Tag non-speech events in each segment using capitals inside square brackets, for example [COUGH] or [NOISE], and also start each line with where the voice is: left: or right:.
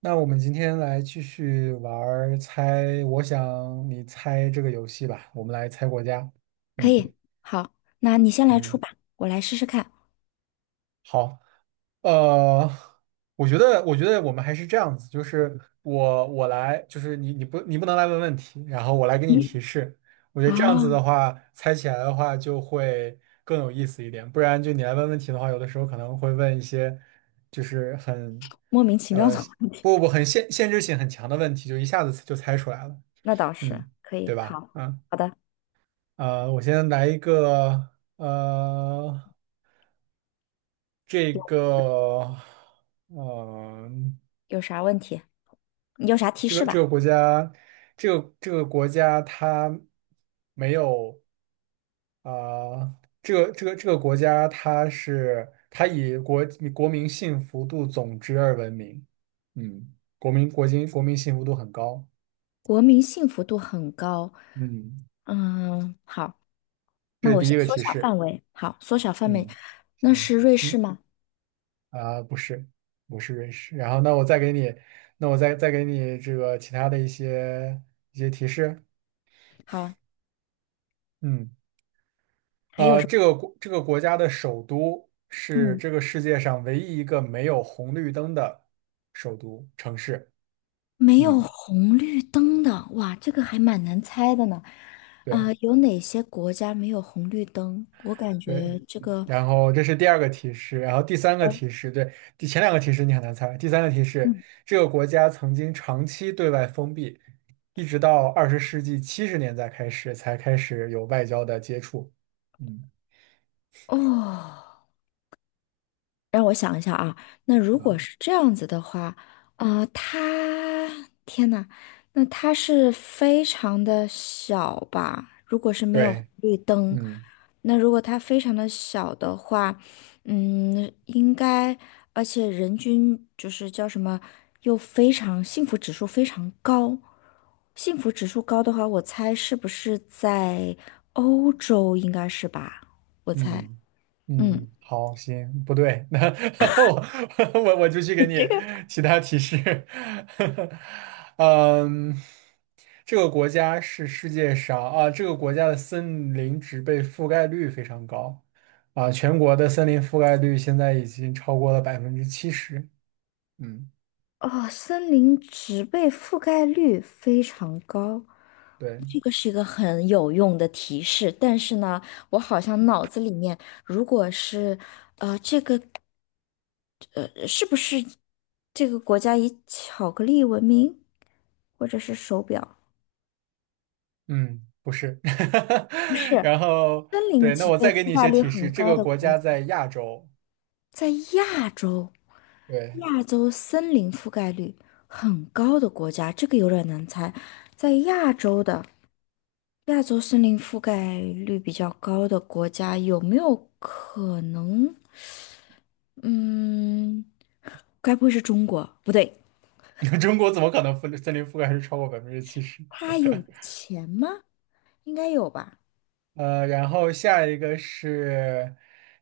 right: 那我们今天来继续玩儿猜，我想你猜这个游戏吧。我们来猜国家。
left: 可
right: 嗯
left: 以。好，那你先来出
right: 嗯，
left: 吧，我来试试看。
right: 好。呃，我觉得，我们还是这样子，就是我来，就是你不能来问问题，然后我来给你
left: 嗯。
right: 提示。我觉得
left: 啊，
right: 这样子的话，猜起来的话就会更有意思一点。不然就你来问问题的话，有的时候可能会问一些就是很
left: 莫名其妙
right: 呃
left: 的话，
right: 不不不很限制性很强的问题，就一下子就猜出来了。
left: [LAUGHS] 那倒是
right: 嗯，
left: 可
right: 对
left: 以。
right: 吧？
left: 好，
right: 啊，
left: 好的，
right: 我先来一个，这个，呃，
left: 有啥问题？你有啥提
right: 这
left: 示
right: 个这个
left: 吧？
right: 国家，这个国家它没有，呃，这个国家它以国民幸福度总值而闻名，嗯，国民幸福度很高，
left: 国民幸福度很高。
right: 嗯，
left: 嗯，好，
right: 这
left: 那
right: 是
left: 我
right: 第
left: 先
right: 一个
left: 缩
right: 提
left: 小
right: 示，
left: 范围。好，缩小范围，
right: 嗯，
left: 那
right: 行
left: 是瑞士
right: 嗯
left: 吗？
right: 啊，不是，不是瑞士。然后，那我再给你这个其他的一些提示。
left: 好，
right: 嗯，
left: 还有什么？
right: 这个国家的首都是
left: 嗯，
right: 这个世界上唯一一个没有红绿灯的首都城市。
left: 没有
right: 嗯，
left: 红绿灯的，哇，这个还蛮难猜的呢。啊、
right: 对。
left: 有哪些国家没有红绿灯？我感
right: 对，
left: 觉这个，
right: 然后这是第二个提示，然后第三个
left: 呃
right: 提示，对，前两个提示你很难猜，第三个提示，
left: 嗯，
right: 这个国家曾经长期对外封闭，一直到20世纪70年代开始才开始有外交的接触。嗯，
left: 哦。让我想一下啊，那如
right: 啊，
left: 果是这样子的话，啊、他天呐，那他是非常的小吧？如果是没有红
right: 对，
left: 绿灯，
right: 嗯。
left: 那如果他非常的小的话，嗯，应该，而且人均就是叫什么，又非常幸福指数非常高，幸福指数高的话，我猜是不是在欧洲应该是吧？我猜，
right: 嗯
left: 嗯。
right: 嗯，好，行，不对，[LAUGHS] 那我 [LAUGHS] 我就去
left: [LAUGHS]
right: 给
left: 你
right: 你
left: 这个
right: 其他提示。[LAUGHS] 嗯，这个国家是世界上啊，这个国家的森林植被覆盖率非常高啊，全国的森林覆盖率现在已经超过了百分之七十。嗯，
left: 哦，森林植被覆盖率非常高，
right: 对，
left: 这个是一个很有用的提示。但是呢，我好像脑子里面，如果是，是不是这个国家以巧克力闻名，或者是手表？
right: 嗯，不是。
left: 不是，
right: [LAUGHS] 然后
left: 森林
right: 对，那
left: 植
right: 我
left: 被
right: 再给
left: 覆
right: 你一
left: 盖
right: 些
left: 率
right: 提示，
left: 很
right: 这
left: 高
right: 个
left: 的
right: 国
left: 国
right: 家
left: 家，
right: 在亚洲。
left: 在亚洲，
right: 对，
left: 亚洲森林覆盖率很高的国家，这个有点难猜，在亚洲的。亚洲森林覆盖率比较高的国家有没有可能？嗯，该不会是中国？不对，
right: [LAUGHS] 中国怎么可能森林覆盖率超过百分之七十？
left: 他有
right: [LAUGHS]
left: 钱吗？应该有吧，
right: 然后下一个是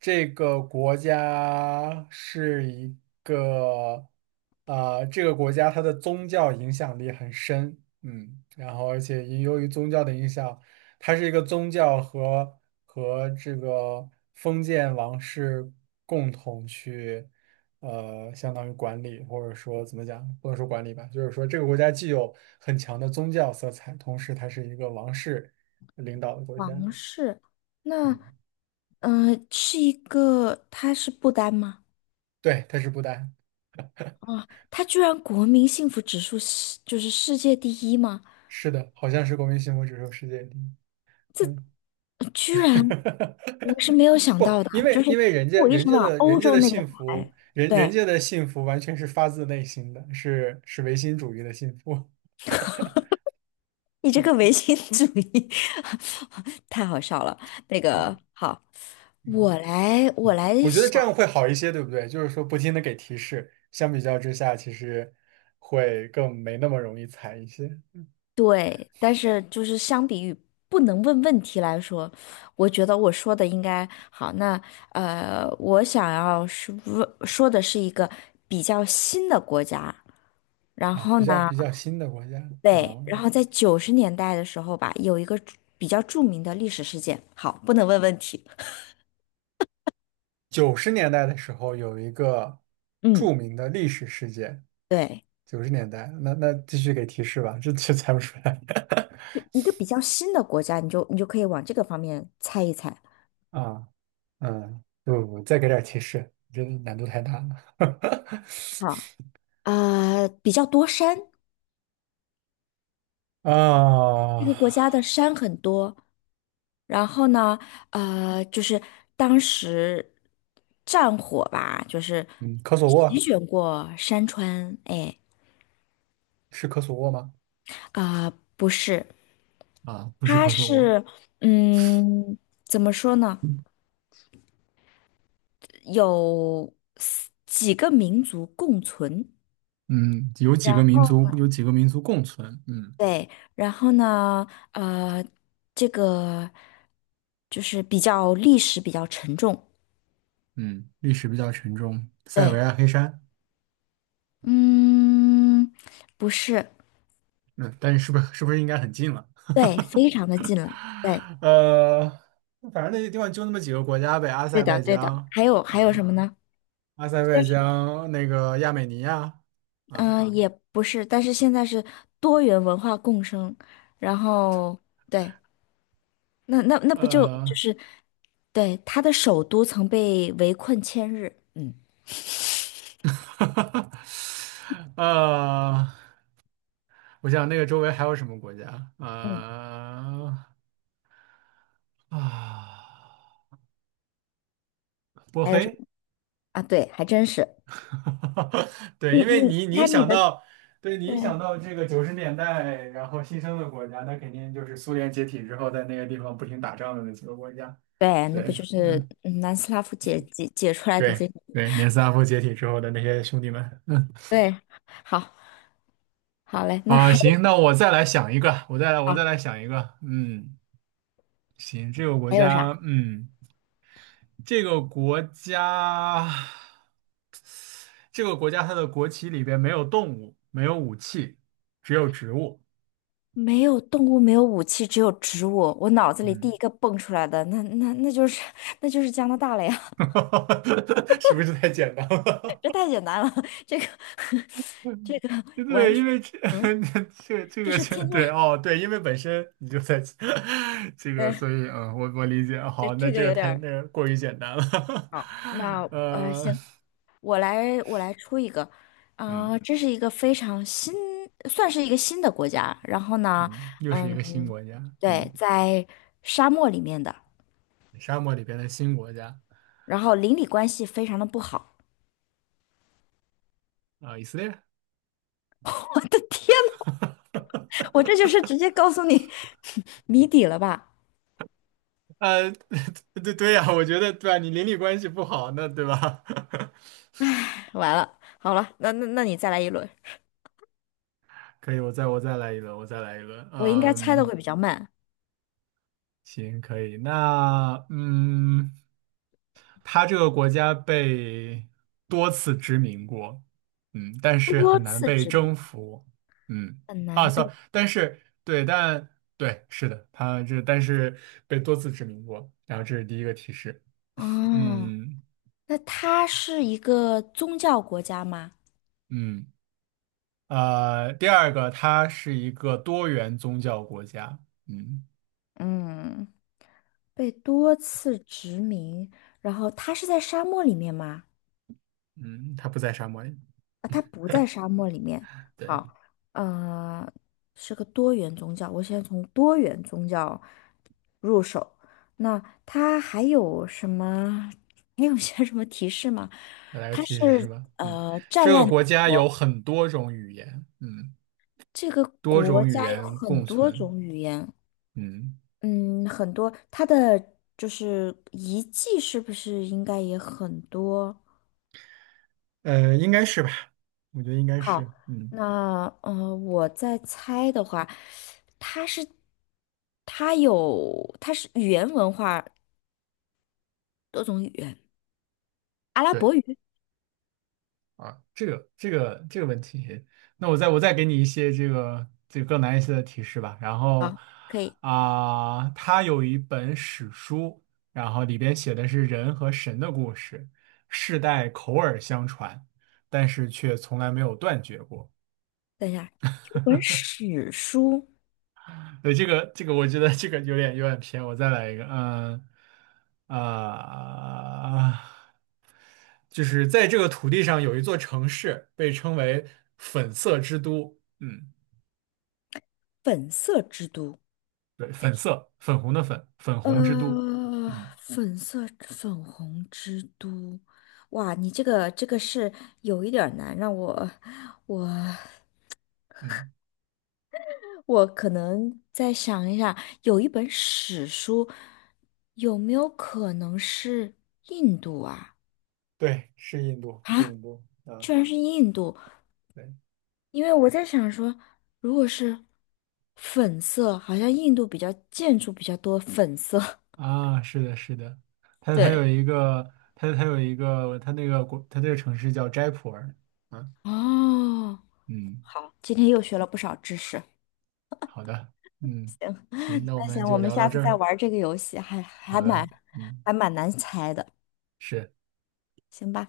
right: 这个国家是一个，啊，这个国家它的宗教影响力很深，嗯，然后而且也由于宗教的影响，它是一个宗教和这个封建王室共同去，呃，相当于管理或者说怎么讲，不能说管理吧，就是说这个国家既有很强的宗教色彩，同时它是一个王室领导的国家。
left: 王室。
right: 嗯，
left: 那，是一个，他是不丹吗？
right: 对，它是不丹，
left: 啊，他居然国民幸福指数是就是世界第一吗？
right: 是的，好像是国民幸福指数世界第一。嗯，
left: 居然，我是
right: [LAUGHS]
left: 没有想
right: 不，
left: 到的，
right: 因
left: 就
right: 为
left: 是我一直往
right: 人
left: 欧
right: 家
left: 洲
right: 的
left: 那边
right: 幸福，
left: 排。
right: 人
left: 对，
right: 家的幸福完全是发自内心的，是唯心主义的幸福。
left: 你这个唯心主义 [LAUGHS] 太好笑了。那个
right: 嗯
left: 好，
right: [LAUGHS] 嗯，
left: 我来
right: 我觉得这
left: 想，
right: 样会好一些，对不对？就是说不停的给提示，相比较之下，其实会更没那么容易踩一些
left: 对，但是就是相比于不能问问题来说，我觉得我说的应该好。那我想要是问说的是一个比较新的国家，然
right: 啊，
left: 后呢，
right: 比较新的国家啊。
left: 对，然后在九十年代的时候吧，有一个著比较著名的历史事件。好，不能问问题。
right: 九十年代的时候，有一个著
left: 嗯，
right: 名的历史事件。
left: 对。
right: 九十年代，那继续给提示吧，这猜不出来
left: 一个比较新的国家，你就可以往这个方面猜一猜。
right: [LAUGHS] 啊，嗯，不不不，再给点提示，这难度太大了
left: 好，啊、比较多山，
right: [LAUGHS]
left: 这
right: 啊，
left: 个国家的山很多。然后呢，就是当时战火吧，就是
right: 嗯，科索
left: 席
right: 沃
left: 卷过山川。哎，
right: 是科索沃吗？
left: 啊、不是，
right: 啊，不是
left: 它
right: 科索沃，
left: 是，嗯，怎么说呢？有几个民族共存。
right: 嗯，
left: 然后。
right: 有几个民族共存，嗯
left: 对，然后呢，呃，这个就是比较历史比较沉重，
right: 嗯，历史比较沉重，塞尔维
left: 对，
right: 亚黑山，
left: 嗯，不是，
right: 嗯，但是是不是应该很近了？
left: 对，非常的近了，对，
right: [LAUGHS] 呃，反正那些地方就那么几个国家呗，阿
left: 对
right: 塞拜
left: 的，对的，
right: 疆
left: 还有还有什
right: 啊，
left: 么呢？
right: 阿塞拜
left: 但是，
right: 疆、那个亚美尼亚啊，
left: 嗯，也不是，但是现在是多元文化共生，然后对，那那不就就
right: 呃，
left: 是对，它的首都曾被围困千日，嗯
right: [LAUGHS] 呃，我想那个周围还有什么国家？
left: 嗯，
right: 啊，波
left: 还有什
right: 黑，
left: 么啊？对，还真是，
right: [LAUGHS] 对，
left: 你
right: 因为
left: 你你
right: 你一
left: 看你
right: 想
left: 的。
right: 到，对你
left: 对。
right: 一想到这个九十年代然后新生的国家，那肯定就是苏联解体之后在那个地方不停打仗的那几个国家。
left: 对，那不
right: 对
left: 就是嗯南斯拉夫解解解出来的这
right: 对
left: 个？
right: 对，年斯拉夫解体之后的那些兄弟们。嗯。
left: 对，好，好嘞，那
right: 啊，
left: 还有
right: 行，那我再来想一个，我再来
left: 好
right: 想一个。嗯，行，这个国
left: 还有啥？
right: 家，嗯，这个国家，这个国家它的国旗里边没有动物，没有武器，只有植物。
left: 没有动物，没有武器，只有植物。我脑子里第
right: 嗯，
left: 一个蹦出来的，那那就是 [LAUGHS] 那就是加拿大了呀！
right: [LAUGHS] 是不是太简单了？
left: [LAUGHS] 这太简单了，这个
right: [LAUGHS]
left: [LAUGHS] 这个完
right: 对，因
left: 全，
right: 为这 [LAUGHS]
left: 嗯，
right: 这这
left: 这
right: 个
left: 是
right: 这
left: 天
right: 对
left: 天，
right: 哦，对，因为本身你就在 [LAUGHS] 这个，
left: 对，
right: 所以嗯，我理解。
left: 这
right: 好，那
left: 这
right: 这
left: 个
right: 个
left: 有点
right: 太
left: 儿
right: 那个过于简单了。
left: 好。那
right: [LAUGHS] 呃，
left: 行，我来出一个，
right: 嗯。
left: 啊、这是一个非常新，算是一个新的国家。然后呢，
right: 嗯，又是一个新
left: 嗯，
right: 国家，嗯，
left: 对，在沙漠里面的，
right: 沙漠里边的新国家
left: 然后邻里关系非常的不好。
right: 啊，以色列，
left: [LAUGHS] 我的天呐，我这就是直接告诉你 [LAUGHS] 谜底了吧？
right: 呃，[LAUGHS] 对对呀，我觉得对啊，你邻里关系不好，那对吧？
left: 完了，好了，那那你再来一轮，
right: [LAUGHS] 可以，我再来一轮，我再来一轮，
left: 我应该猜的
right: 嗯，
left: 会比较慢。
right: 行，可以，那嗯。它这个国家被多次殖民过，嗯，但是
left: 多
right: 很难
left: 次
right: 被
left: 殖民
right: 征服，嗯，
left: 很
right: 啊
left: 难
right: ，sorry，
left: 被，
right: 但是对，但对，是的，它这但是被多次殖民过，然后这是第一个提示，
left: 哦，
right: 嗯
left: 那它是一个宗教国家吗？
right: 嗯，第二个，它是一个多元宗教国家，嗯
left: 嗯，被多次殖民，然后它是在沙漠里面吗？
right: 嗯，它不在沙漠里，
left: 啊，它不在沙漠里面。
right: 对，
left: 好，呃，是个多元宗教。我先从多元宗教入手。那它还有什么？还有些什么提示吗？
right: 再来个
left: 它
right: 提示是
left: 是
right: 吧？嗯，
left: 战
right: 这个
left: 乱
right: 国家有很多种语言，嗯，
left: 这个
right: 多
left: 国
right: 种语
left: 家有
right: 言
left: 很
right: 共
left: 多
right: 存。
left: 种语言。
right: 嗯，
left: 嗯，很多，它的就是遗迹是不是应该也很多？
right: 应该是吧？我觉得应该
left: 好，
right: 是，嗯，
left: 那我在猜的话，它是它有它是语言文化多种语言，阿拉伯
right: 对
left: 语
right: 啊，这个问题，那我再给你一些这个更难一些的提示吧。然后
left: 好，可以。
right: 啊，他有一本史书，然后里边写的是人和神的故事，世代口耳相传，但是却从来没有断绝过。
left: 等一下，有本史书
right: 对，这个，我觉得这个有点偏。我再来一个，嗯啊、就是在这个土地上有一座城市，被称为粉色之都。嗯，
left: 《粉色之都》，
right: 对，粉色，粉红的粉，粉红之都。
left: 呃，
right: 嗯
left: 粉色粉红之都，哇，你这个这个是有一点儿难，让我我
right: 嗯，
left: 我可能再想一下，有一本史书，有没有可能是印度啊？
right: 对，是印度，是
left: 啊，
right: 印度啊，
left: 居然是印度！
right: 对
left: 因为我在想说，如果是粉色，好像印度比较建筑比较多粉色。[LAUGHS]
right: 啊，是的，是的，它
left: 对，
right: 有一个，它有一个，它这个城市叫斋普尔。啊，
left: 哦，
right: 嗯。
left: 今天又学了不少知识。
right: 好的，嗯，行，那我
left: 那
right: 们
left: 行，我
right: 就
left: 们
right: 聊到
left: 下次
right: 这
left: 再
right: 儿。
left: 玩这个游戏，还还
right: 好
left: 蛮
right: 的，嗯，
left: 还蛮难猜的，
right: 是。
left: 行吧？